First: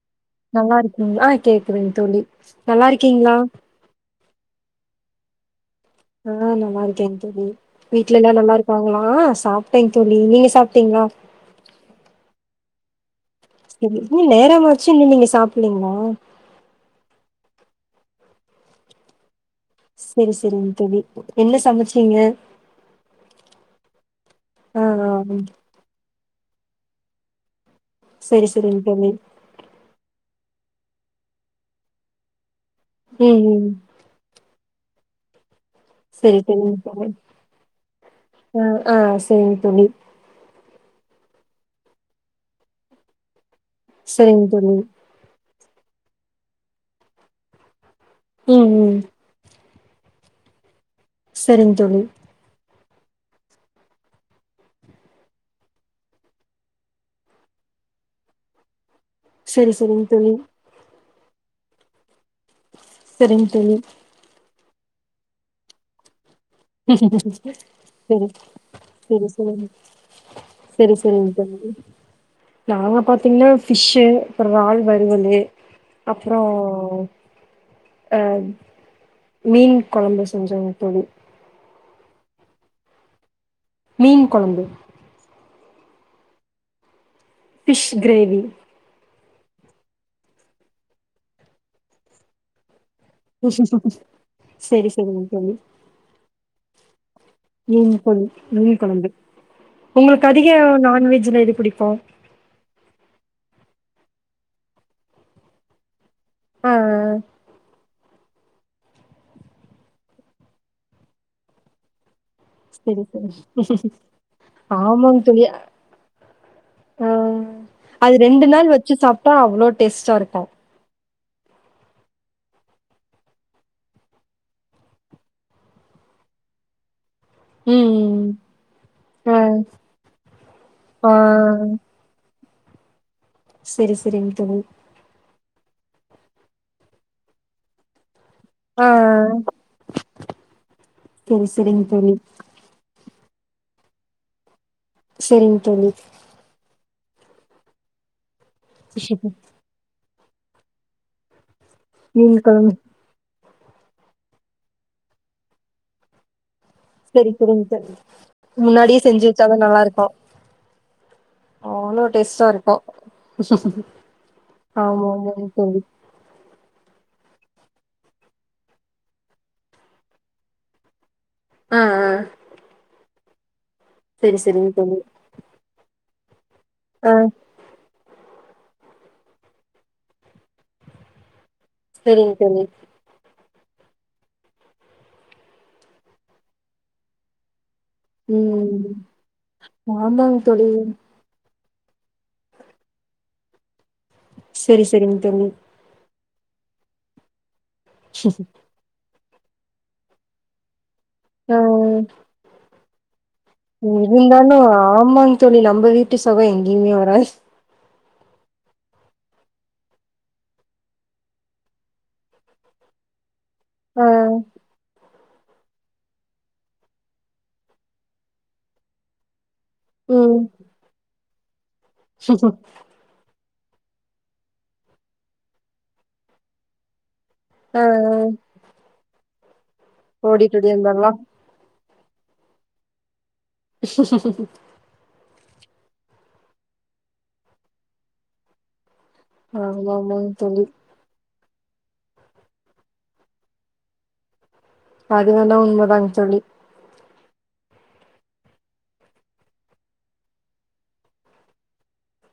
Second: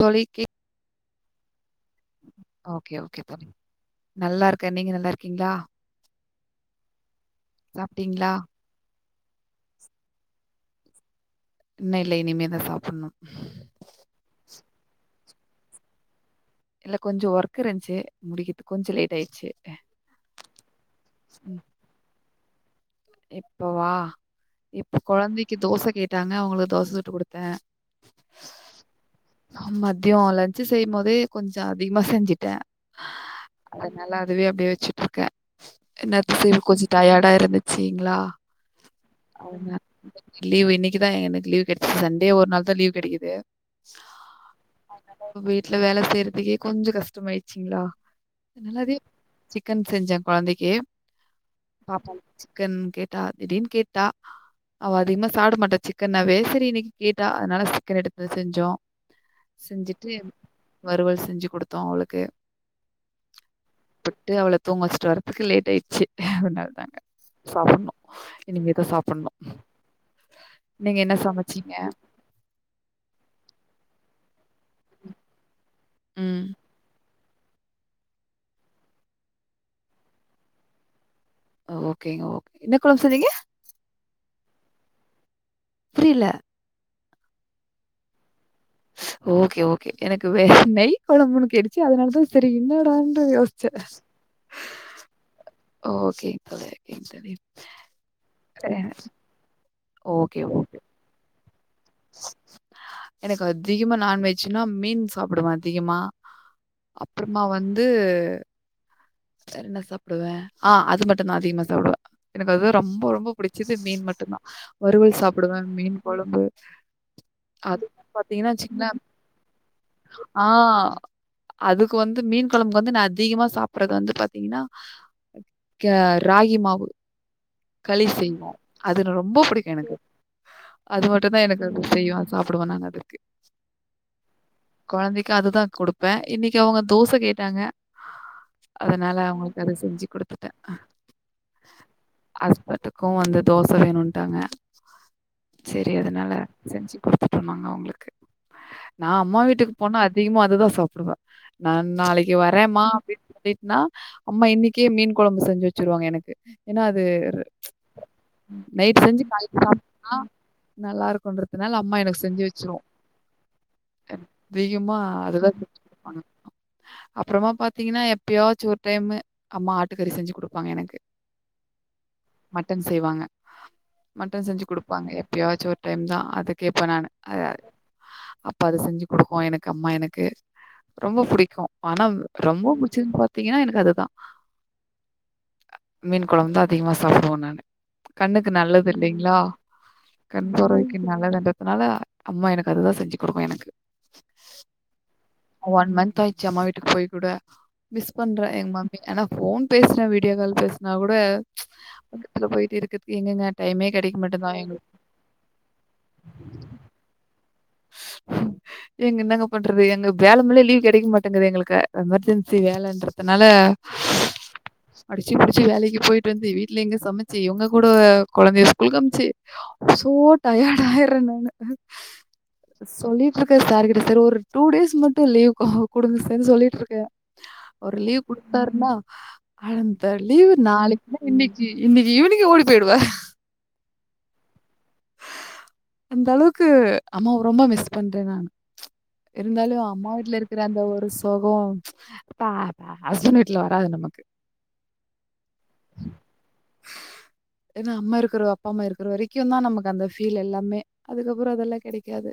தோழிக்கி அ கேக்குதுங் தோழி நல்லா ஓகே ஓகே இருக்கீங்களா தோழி நல்லா இருக்கே நீங்க நல்லா இருக்கீங்களா ஆ நல்லாருக்கே தோழி வீ்ட்ல சாப்ட்டீங்களா எல்லா நல்லாருக் காங்களா ஆ சாப்டேங் தோழி நீங்க சாப்டீங்களா இன்னோ இல்ல இனிமேதா சாப்பிணு சேரி இன்னு நேரமா ஆச்சு இன்னு நீங்க சாப்புலீங்களா இல்ல கொஞ்சோ ஒர்க் இருந்துச்சு முடிக்கிறதுக்கு கொஞ்சோ லேட் ஆயிருச்சு சேரி சேரிங்க தோழி என்ன சமச்சீங்க இப்பவா ஆ இப்ப ஆ ம். கொழந்தைக்கு தோச கேட்டாங்க அவுங்களுக்கு தோச சுட்டு குடுத்தே சேரி சேரி விட்டமீன் மதிய லன்ஸ்சு செய்யு போதே கொஞ்சோ அதிகமா செஞ்சுட்டே ம் ம் அதனால அதுவே அப்டியே வச்சுட்டு இருக்கே என்ன சரி திசு சரிங் கொஞ்ச தோழி டயர்டா இருந்துச் ங்களா ஆ ஆ சரிங் அவுங்க தோழி லீவ் இன்னைக்குதா எனக்கு லீவ் கெடைச்சது சன்டே ஒரு நாள் தா லீவ் கெடைக்குது செரிங் தோழி வீட்ல வேல செய்றதுக்கே கொஞ்சோ கஷ்டமாயிடுச்சுங்களா ம் அதனால ம் அது சிக்கன் செஞ்சே கொழந்தைக்கு சரிங் தோழி பாப்பா சிக்கன் கேட்டா திடீர்னு கேட்டா அவ அதிகமா சாப்ட மாட்டா சிக்கன்னாவே சேரி இன்னைக்கி கேட்டா அதனால சிக்கன் எடுத்து செஞ்சோ சரி சரிங் செஞ்சுட்டு தோழி வறுவல் செஞ்சு குடுத்தோ அவளுக்கு செரிங்க தோழி தொட்டு அவள தூங்க வச்சுட்டு வரதுக்கு லேட் ஆயிருச்சு அதனால தாங்க. சாப்பிடணும். சேரி இனிமே தான் சேரி சாப்பிடணும். சேரி செரி நீங்க என்ன செரிங்க தோழி சமைச்சீங்க? நாங்க பாத்தீங்கன்னா ஃபிஷ்ஷு அப்பறோ இரால் வறுவலு அப்பறோ ம். அ மீன் கொழம்பு செஞ்சோங்க தோழி ஓகேங்க ஓகே என்ன குழம்பு சொன்னீங்க மீன் கொழம்பு புரில ஃபிஷ் கிரேவி ஓகே ஓகே எனக்கு வேறே நெய் கொழம்புன்னு கேட்டுச்சு அதனாலதா சேரி என்னடானு சேரி சேரிங்க தோழி ஓகே ஓகேனு சொல்லிரு மீன் கொழு மீன் கொழம்பு உங்களுக்கு ஓகே, அதிக ஓகே. நான்வெஜ்ல எது பிடிக்கு எனக்கு அதிகமா நான்வெஜ்னா மீன் சாப்டுவே அதிகமா ஆ ஆ அப்பறமா வந்து ஆ அது மட்டுதா அதிகமா சாப்புடுவே எனக்கு அது சரி ரொம்ப சரி. ரொம்ப பிடிச்சது மீன் மட்டுதா வறுவல் ஆமாங்க தோழி. சாப்பிடுவே மீன் குழம்பு ஆ அதுவும் அது ரெண்டு பார்த்தீங்கன்னா நாள் வச்சு வச்சுக்கங்களேன் சாப்ட்டா அவ்ளோ டேஸ்டா இருக்கு ஆ அதுக்கு வந்து மீன் கொழம்புக் வந்து நா அதிகமா சாப் படறது வந்து பாத்தீங்கனா கே ராகி மாவு களி ம். செய்வோ அது ஆ ரொம்போ புடிக்கு எனக்கு அது ஆ மட்டுதா எனக்கு அது செய்யு அது சாப்பிடுவே நா அதுக்கு சேரி சேரிங்க தோழி கொழந்தைக்கு அதுதா குடுப்பே இன்னைக்கு அவங்க தோச கேட்டாங்க ஆ அதனால அவங்களுக்கு அத செஞ்சு கொடுத்துட்டே சரி சரிங்க தோழி. ஹஸ்பன்டுக் கு வந்து தோச வேணுட்டாங்க சரிங்க தோழி. சேரி அதனாலே செஞ்சு கொடுத்துட்டு வந்தேங்க அவங்ளுக்கு நா அம்மா வீட்டுக்கு போனா அதிகமா அதுதா சாப்புடுவே நா நாளைக்கு மீன் கொழம்பு வரேம்மா அப்டின்னு சொல்லிட்னா அம்மா இன்னைக்கே மீன் குழம்பு செஞ்சு வச்சிருவாங்க எனக்கு ஏன்னா அது சரி சரிங்க ப்ச் தோழி முன்னாடியே நைட்டு் செஞ்சு வச்சாதா காலைல நல்லா இருக்கு சாப்டம்னா நல்லா இருக்கும்ன்றதுனால அம்மா அவ்ளோ எனக் செஞ்சு டேஸ்ட்டா இருக்கு வெச்சிரோ அதிகமா ஆமா ஆமாங்க அதுதா தோழி [unintelligible] அப்புறமா பாத்தீங்கனா எப்பயாச்சு ஒரு டைமு அம்மா ஆட்டுக்கறி செஞ்சு குடுப்பாங்க எனக்கு அ அ மட்டன் செய்வாங்க மட்டன் செஞ்சு சரிங்க தோழி குடுப்பாங்க எப்பயாச்சு ஒரு டைம் தா அதுக் கேட்பேன் நானு ஆ [unintelligible] அப்ப அது செஞ்சு கொடுக்கு எனக்கு அம்மா எனக்கு ரொம்ப புடிக்கு ஆனா சரிங்க தோழி ரொம்ப புடி ச்சது பாத்தீங்கனா எனக்கு அதுதா மீன் குழம்பு தா அதிகமா சாப்புடுவே நானு கண்ணுக்கு நல்லது ம் இல்லீங்களா ஆமாங்க கண் தோழி பார்வைக்கு நல்லதுன்றது அதனால அம்மா எனக்கு அதுதா செஞ்சு கொடுக்கு எனக்கு செரி செரிங்க தோழி ஒன் மந்த் ஆயிச்சு அம்மா வீட்டுக்கு போய் கூட மிஸ் பண்றே எங்க மம் மி ஆனா போன் பேசுற வீடியோ கால் பேசுனா கூட ஆ பக்கத்துல போயிட்டு இருக்கதுக்கு எங்கங்க டைமே கிடைக்கும் மட்டுதா இருந்தாலு எங்ளுக் ஆமாங்க தோழி நம்ம வீட்டு சுக எங்கேயுமே வராது அ ஏங்க என்னங்க பண்றது எங்க வேல மேல லீவ் கிடைக்க மாட்டேங்குது எங்ளுக்கு எமர்ஜென்சி வேலைன்றதுனால ம் அடிச்சு புடிச்சு வேலைக்கு போயிட்டு வந்து வீட்ல இங்க சமைச்சு இவங்க கூட கொழந்தைய ஸ்கூல் அனுப்ச்சு சோ டயர்ட் ஆயர்றேன் நானு ம் ம் சொல்லிட்டு இருக்க சார்கிட்ட சார் ஒரு டூ டேஸ் மட்டு லீவ் குடுங்க சார்ன்னு சொல்லிட்டு இருக்கே ஆ அவர் லீவ் குடுத்தாருனா அந்த லீவ் ஓடிட்டு ஓடியாந்தரலா நாளைக்னா இன்னைக் இ இன்னைக்கு ஈவினிங்கே ஓடி போயிடுவே அஅஅஅ அந்த அளவுக்கு அம்மாவ ரொம்ப மிஸ் பண்றே நா ப்ச் இருந்தாலு ஆமா அம்மா ஆமாங்க வீட்ல இருக்கிற தோழி அந்த ஒரு சு கோ பா பா ஹஸ்பன்ட் வீட்ல வராது நமக்கு அது வேணா உண்மதாங்க தோழி ஏன்னா அம்மா இருக்குற அப்பா அம்மா இருக்குற வரைக்கியு தா நமக்கு அந்த ஃபீல் எல்லாமே அதுக்கப்புறே அதெல்லா கெடைக்காது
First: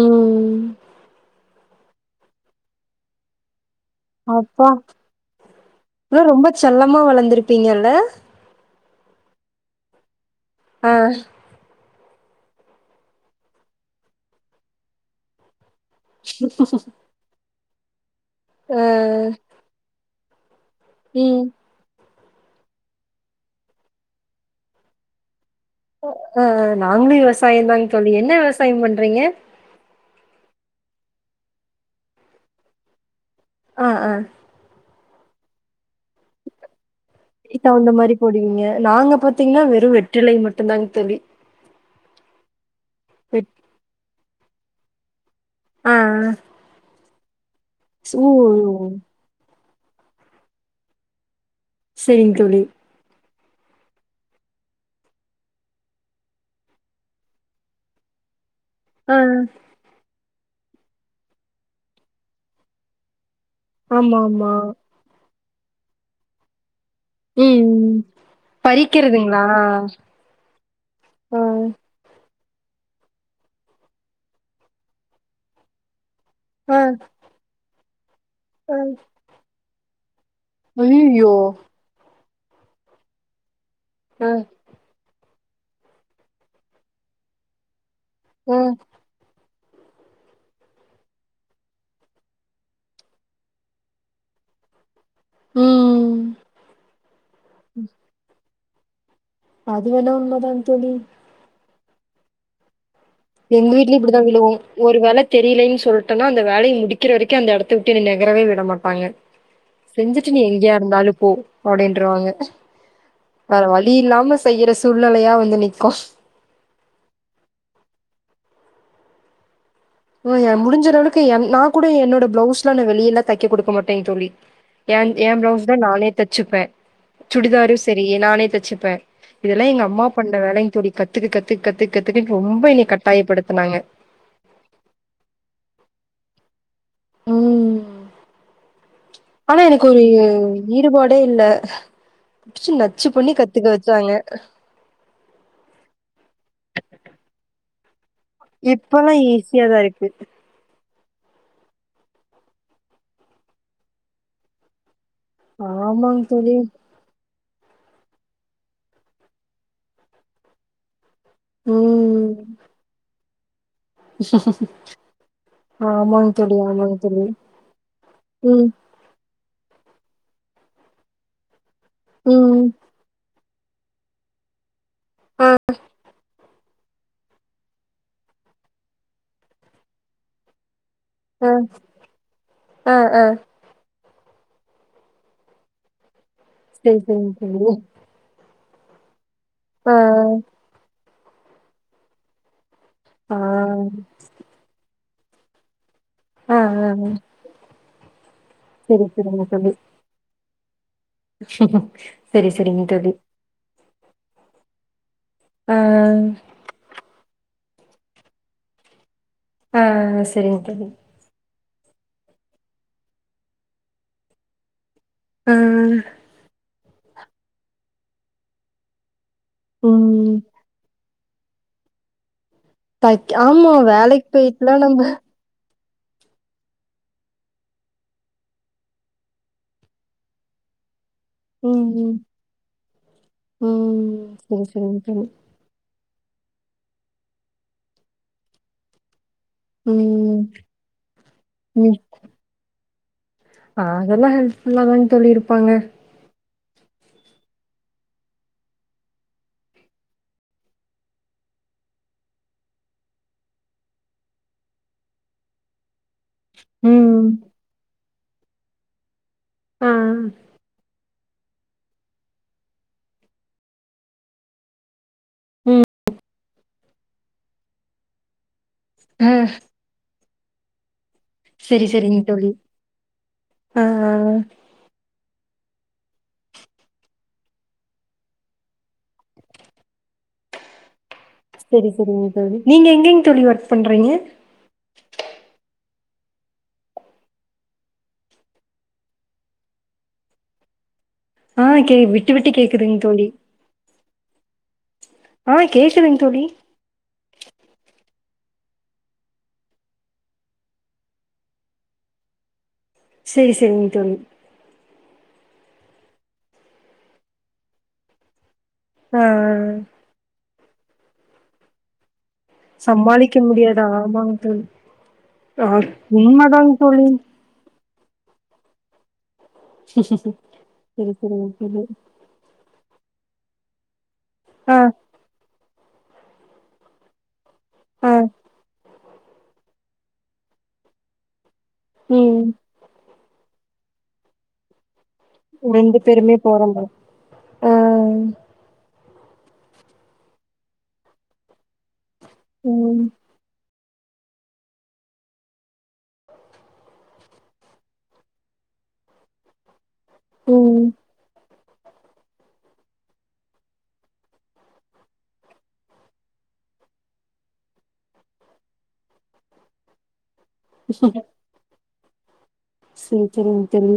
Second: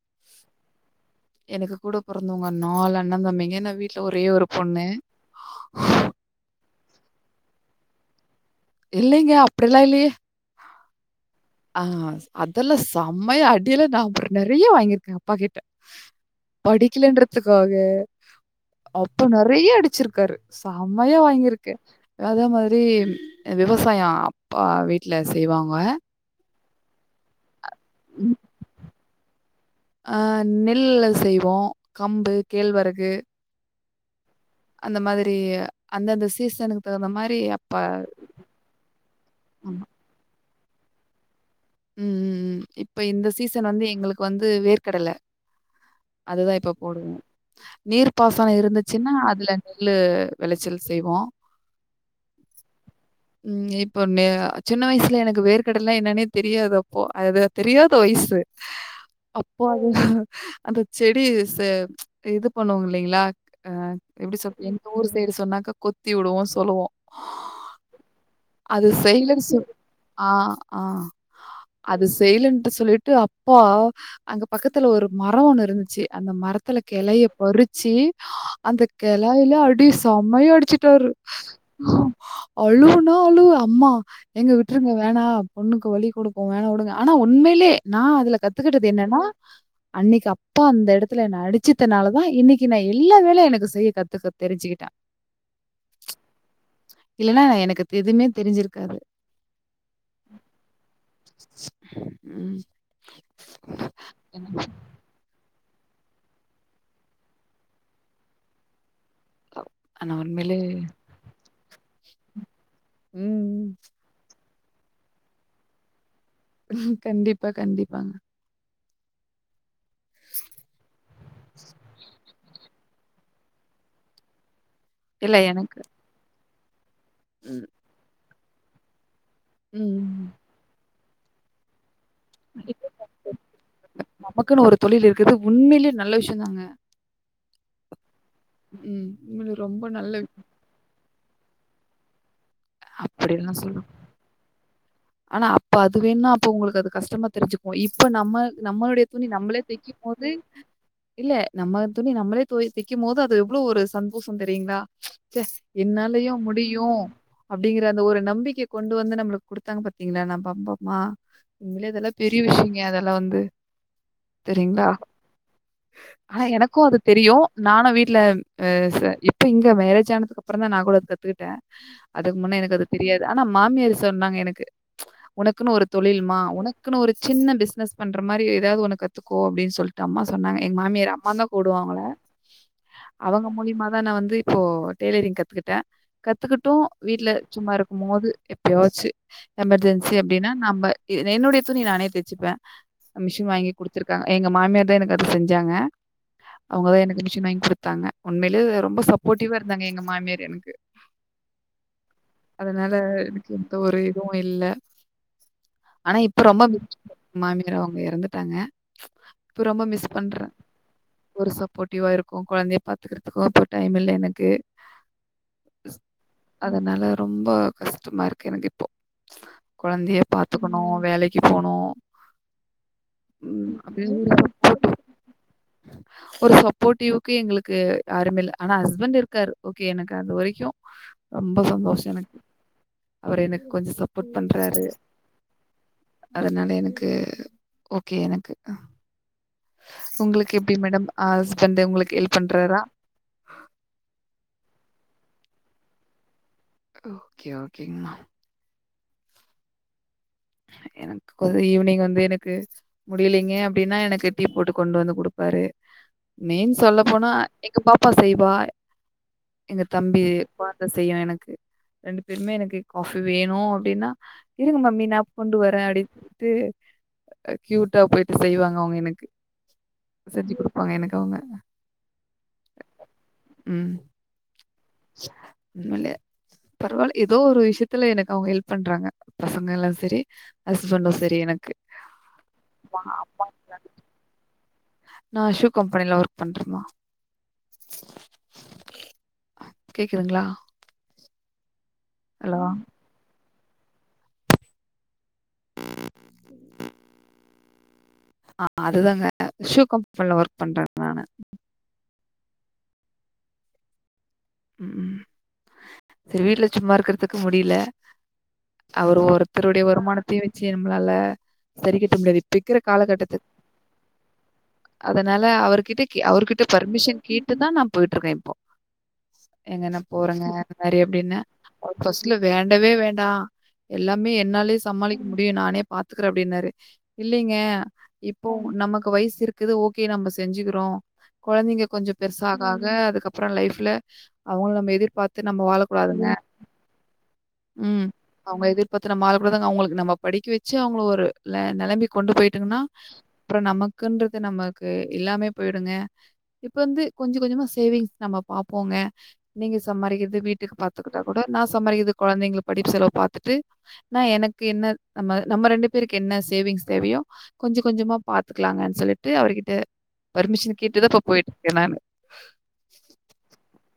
ம் ம் எனக்கு கூட பொறந்தவங்க நாலு அண்ணா தம்பிங்க நா வீட்ல ஒரே ஒரு அப்பா பொண்ணு ஆனா ரொம்ப செல்லமா வளந்திருப்பீங்கல்ல இல்லைங்க அப்படில்லா இல்லயே அ அ அதெல்லா செம்மையா அடியிலா நா அப்புற நறைய வாங்கிருக்கே அப்பா கிட்ட படிக்கலன்றதுக்காக அப்ப நறைய அடிச்சிருக்காரு சம்மையா ம் வாங்கிருக் கே அதே மாதிரி விவசாயோ அப்பா வீட்ல செய்வாங்க அ அ நாங்களு விவசாயோ தா தோழி என்ன விவசாயோ பண்றீங்க அஆ நெல்ல செய்வோம் கம்பு கேழ்வரகு அ அ அந்த மாதிரி அந்தந்த சீசனுக்கு தகுந்த மாரி அப்ப தகுந்த மாதிரி போடுவீங்க நாங்க பாத்தீங்ன்னா ஆமா. வெறும் வெற்றிலை மட்டுந்தாங் தோழி ம் ம் ம் இப்ப இந்த வெட் சீசன் வந்து எங்களுக்கு வந்து வேர்க்கடல ஆ ஆ அதுதா இப்ப போடுவோ நீர்பசன ஓ இருந்துச்சுன்னா அதுல நெகுலு வெளைச்சல் செய்வோ சேரிங் தோழி ம் இப்போ நே சின்ன வைசுல எனக்கு வேர்கடல என்னன்னே தெரியாதப்போ அதுதா தெரியாத வயசு ஆ அப்போ அது அந்த செடி சே அ இது பண்ணுவோல்லைங்களா அ ஆமா எப்பிடி ஆமா சொல் எங்க ஊர் சைடு சொன்னாக்க கொத்தி விடுவோ சொல்லுவோ ம் பறிக்கறதுங்களா சொல் ஆ, ஆ. அ அது செய்லன்ட்டு சொல்லிட்டு அப்பா அங்க பக்கத்துல ஒரு மரோ ஒன்னு இருந்துச்சு அந்த மரத்துல ஆ கெளைய பறிச்சு ஆ. அந்த கெளூயில அடி சமையாடி அடிச்சுட்டாரு அய்யய்யோ அழுவுனா அழுவ அம்மா ஆ எங்க விட் விட்ருங்க வேணா பொண்ணுக்கு வலி குடுக்கு வேணா உடுங்க ஆனா உண்மையிலே நா அதுல ஆ கத்துகிட்டது என்னன்னா அன்னைக்கி அப்பா அந்த எடத்துல என்ன அடுச்சிட்னால தா இன்னைக்கி நா எல்லா வேலையு எனக்கு செய்ய கத்துக்க தெரிஞ்சுக்கிட்ட ம் இல்லன்னா எனக்கு எதுவுமே தெரிஞ்சிருக்காது அது வேணா உண்மதா தோழி [inaudible] ம் எங்க வீட்டிலியு இப்பிடிதா விழுகு ஒரு வேல தெரியேலின்னு சொல்டன்னா அந்த வேலைய முடிக்கிற வரைக்கு அந்த எடத்து விட்டு என்ன நகரவே விட மாட்டாங்க ஆனா செஞ்சுட்டு நீ உண்மையிலே எங்கேயா இருந்தாலு போ அப்டின்றுவாங்க ம் வேற வழி இல்லாம செய்யற சூழ்நெலையா வந்து நிக்கு ம் கண்டிப்பா கண்டிப்பா ஓ ஏ முடிஞ்சலவளுக்கு எ நா கூட என்னோட ப்ளவுஸ்லா நா வெளிய எல்லா தைக்க குடுக்க மாட்டே தோழி ஏ ஏ இல்ல பிளவுஸ் தா எனக்கு நானே தச்சுப்பே ம். சுடிதாரு செரி நானே தெச்சுப்பே இதெல்லா எங்க அம்மா ம். பண்ற வேலைங் தோழி கத்துக்க கத்து கத்து கத்துக்கன்னு ரொம்ப என்னைய கட்டாயப்படுத்துனாங்க நமக்குன்னு ஒரு தொழில் இருக்குறது உண்மையிலியே நல்ல விஷியோதாங்க ம் ம் உங்ளுக் ஆனா ரொம்ப எனக்கு ஒரு நல்ல வி ஈடுபாடே இல்ல புடுச்சு நச்சு பண்ணி அப்படிலாம் கத்துக்க சொல்லலாம். வச்சாங்க ஆனா அப்ப அது வேண்னா அப்போ உங்களுக்கு அது கஷ்டமா தெரிஞ்சுப்போ இப்ப நம்ம நம்மளுடைய இப்பல்லா துணி நம்பளே ஈஸியாதா தைக்கும் இருக்கு போது இல்ல நம்ம துணி நம்மளே போய் தைக்கும் போது அது எவ்ளோ ஒரு சந்தோஷோ தெரியுங்ளா ச்ச ஆமாங் என்னாலயு தோழி முடியு அப்டிங்கற அந்த ஒரு நம்பிக்கைய கொண்டு வந்து நம்முளுக்கு குடுத்தாங்க பாத்தி தீங்களா நம்ப ப்பம்மா உணமையிலே இதெல்லா ம் பெரிய விஷியங்க அதெல்லா வந்து சரிங்களா? ஆமாங் ஆனா தோழி எனக்கூ ஆமாங் அது தோழி தெரியு நானு வீட்ல ஆ ம் ச இப் இப்ப இங்க மேரேஜ் ஆனதுக்கு அப்பறொந்தா நா கூட அது கத்துக்கிட்ட அதுக்கு முன்னா ம் எனக்கு அது தெரியாது ஆனா மாமியாரு சொன்னாங்க எனக்கு உனக்குன்னு ஒரு தொழில்மா உனக் உனக்குன்னு ஒரு சின்ன பிஸ்னஸ் பண்ற மாறி ஏதயாது ஒன்னு கத்துக்கோ அப்டின்னு சொல்ட்டு அம்மா சொன்னா எங்க மாமியாரு அம்மான்தா அ கூப்டுவ அவுங்கல அ அ அவங்க மூலியமா தா நா வந்து இப்போ டெய்லரிங் கத்துக்கிட்ட கத்துக்கிட்டூ சரி சரிங்க வீட்ல தோழி சும்மா இருக்கும் போது எப்பயாச்சு ஆ எமர்ஜென்சி அப்டின்னா நம்ம எ என்னுடைய துணி நானே தெச்சுப்பே ஆ மிஷின் வாங்கி குடுத்திருக்காங்க எங்க மாமியார் தா எனக்கு அது செஞ்சாங்க ஆ அவுங்கதா ஆ எனக்கு மிஷின் வாங்கி குடுத்தாங்க உண்மையிலே ரொம்ப சரி சரிங்க சப்போடிவா இருந்தாங்க எங்க மாமியாரு எனக்கு செரி செரிங்க அதனால தோழி எனக்கு எந்த ஒரு இதுவு இல்ல ஆ ஆனா இப்ப ரொம்ப மாமியாரு அவுங்க எறந்துட்டாங்க ஆ செரிங்க தோழி ஒரு சப்போடிவா இருக்கூ கொழந்தைய பாத்துக்கறதுக்கூ அப்போ டைம் இல்ல எனக்கு ஆ அதனால ரொம்ப கஷ்டமா இருக்கு எனக்கு இப்போ கொழந்தைய ம் பாத்துக்கணு வேலைக்கி போணு தைக் ஆமா வேலைக் பேய்ட்லா நம்ம ஒரு சப்போடிவ்க்கு எங்களுக்கு யாருமே இல்ல ஆனா ஹஸ்பண்ட் இருக்காரு ஓகே எனக்கு அது வரைக்கூ ரொம்ப ம் சந்தோஷொ ம் எனக்கு அவரு எனக்கு கொஞ்ச ம் சப்போட் சரி பண்றாரு சரிங்க தோழி அதனால எனக்கு ஓகே எனக்கு ம் ஒங்களுக்கு எப்டி மேடம் ஹஸ்பண்ட் ம் உங்களுக்கு ஹெல்ப் பண்றாரா அதெல்லா ஹெல்ப்ஃபுல்லா தாங் தோழி இருப்பாங்க ஓகே ஓகேங்மா எனக்கு கொஞ்சோ ஈவ்னிங் வந்து எனக்கு முடியலீங்க அப்டின்னா எனக்கு டீ போட்டு கொண்டு வந்து குடுப்பாரு மெயின் சொல்ல ம் போனா எங்க பாப்பா செய்வா எங்க ஆ தம்பி கொழந்த செய்யு எனக்கு ரெண்டு பேருமே எனக்கு காஃபி வேணு அப்டின்னா இருங்க மம்மி நா கொண்டு வரேன் ம் அப்டி டு கியூட்டா போயிட்டு செய்வாங்க அவுங்க எனக்கு ஆ செஞ்சு குடுப்பாங்க எனக்கு அவுங்க செரி செரிங் தோழி ஆ ம் [unintelligible] பரவால்ல எதோ ஒரு விஷயத்துல எனக்கு அவுங்க ஹெல்ப் பண்றாங்க பசங்க எல்லா செரி ஹஸ்பண்டூ சரி எனக்கு செரி செரிங்க தோழி நீங்க அம்மா எங்கெங்க தோழி ஒர்க் பண்றீங்க நா ஷூ கம்பெனில ஒர்க் பண்றமா கேக்குதுங்ளா ஆ கே விட்டு விட்டு கேக்குதுங் தோழி ஆ கேக்குதுங்க தோழி ஆ அதுதாங்க ஷூ கம்பெனில ஒர்க் பண்ற நானு செரி செரிங்க தோழி ம் செரி வீட்ல சும்மா இருக்கிறதுக்கு முடில அவர் ஆ ஒருத்தருடைய வருமானத்தையு வச்சு நம்மளால சரிக்கட்ட முடியாது இருக்கிற சமாளிக்க காலகட்டத்து முடியாதா ஆமாங்க தோழி அதனால ஆ அவர்கிட்ட அவர்கிட்ட உண்மதாங்க தோழி பர்மிஷன் கே டுதா நா போயிட்டு இருக்க இப்போ ஏங்க நா போறங்க இந்த மாரி செரி அப்டின்னு செரிங்க தோழி ஃபர்ஸ் இல்ல வேண்டவே வேண்டா எல்லாமே ஆ என்னாலயே சமாளிக்க முடியு நானே பாத்துக்கிற அப்டின்னாரு இல்லைங்க ஆ இப்போ நமக்கு வயசு இருக்குது ஓகே நம்ம செஞ்சுக்கிறோ கொழந்தைங்க கொஞ்சோ ம் பெருசாக ஆகா அதுக்கப்ற லைஃப்ல அவங்கள நம்ம எதிர்பாத் து நம்ம ரெண்டு வாழக்கூடாதுங்க பேருமே போற மாரி ஆ ம் அவங்க எதிர் பாத்து நம்ம ஆள கூடாதுங்க அவங்களுக்கு நம்ம படிக்க வச்சு அவங்கள ஒரு நெலைமைக் கொண்டு போயிட்டங்கன்னா ம் அப்ற நமக் இருக்குன்றது நமக்கு எல்லாமே போயிடுங்க இப்ப வந்து கொஞ்சோ கொஞ்சோமா சேவிங்ஸ் நம்மோ பாப் போங்க நீங்க சம்பாதிக்கிறது வீட்டுக்கு ம் பாத்துக்கிட்டா கூட நான் சம்பாரிக்கறத கொழந்தைங்க படிப்பு செலவு பாத்துட்டு நான் எனக்கு என்ன நம்ம நம்ம ரெண்டு பேருக்கு என்ன சேவிங்ஸ் தேவையோ கொஞ்சோ கொஞ்சோ மா பாத்துக்கலாங்கன் சொல்லிட்டு அவர்கிட்ட பெர்மிஷன் கேட்டுதான் இப்ப போயிட்டு இருக்கே நானு செரி செரிங்க தோழி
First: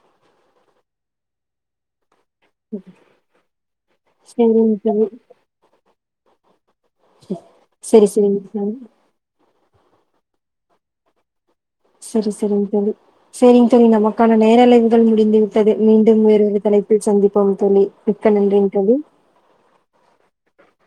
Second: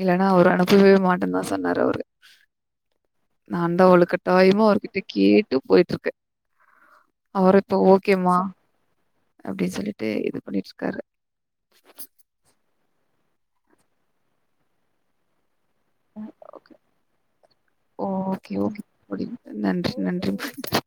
இல்லனா அவரு அனுப்பவே மாட்டேன்தா சொன்னாரு அவரு நா தா வலு கட்டாயமா செரிங்க அவர்கிட்ட தோழி கேட்டு போயிட்டு இருக்க அவரு இப்ப செரி ஓகேமா செரிங்க தோழி அப்டின் சொல்லிட்டு இது பண்ணிட்டு இருக்காரு செரி செரிங்க் தோழி செரிங்க் தோழி நமக்கான நேரளைவுகள் முடிந்து சரி மீண்டும் வேறொரு ஓகே தலைப்பில் சந்திப்போம் தோழி மிக்க ஓகே நன்றிங் ஓகே தோழி நன்றி நன்றி நன்றி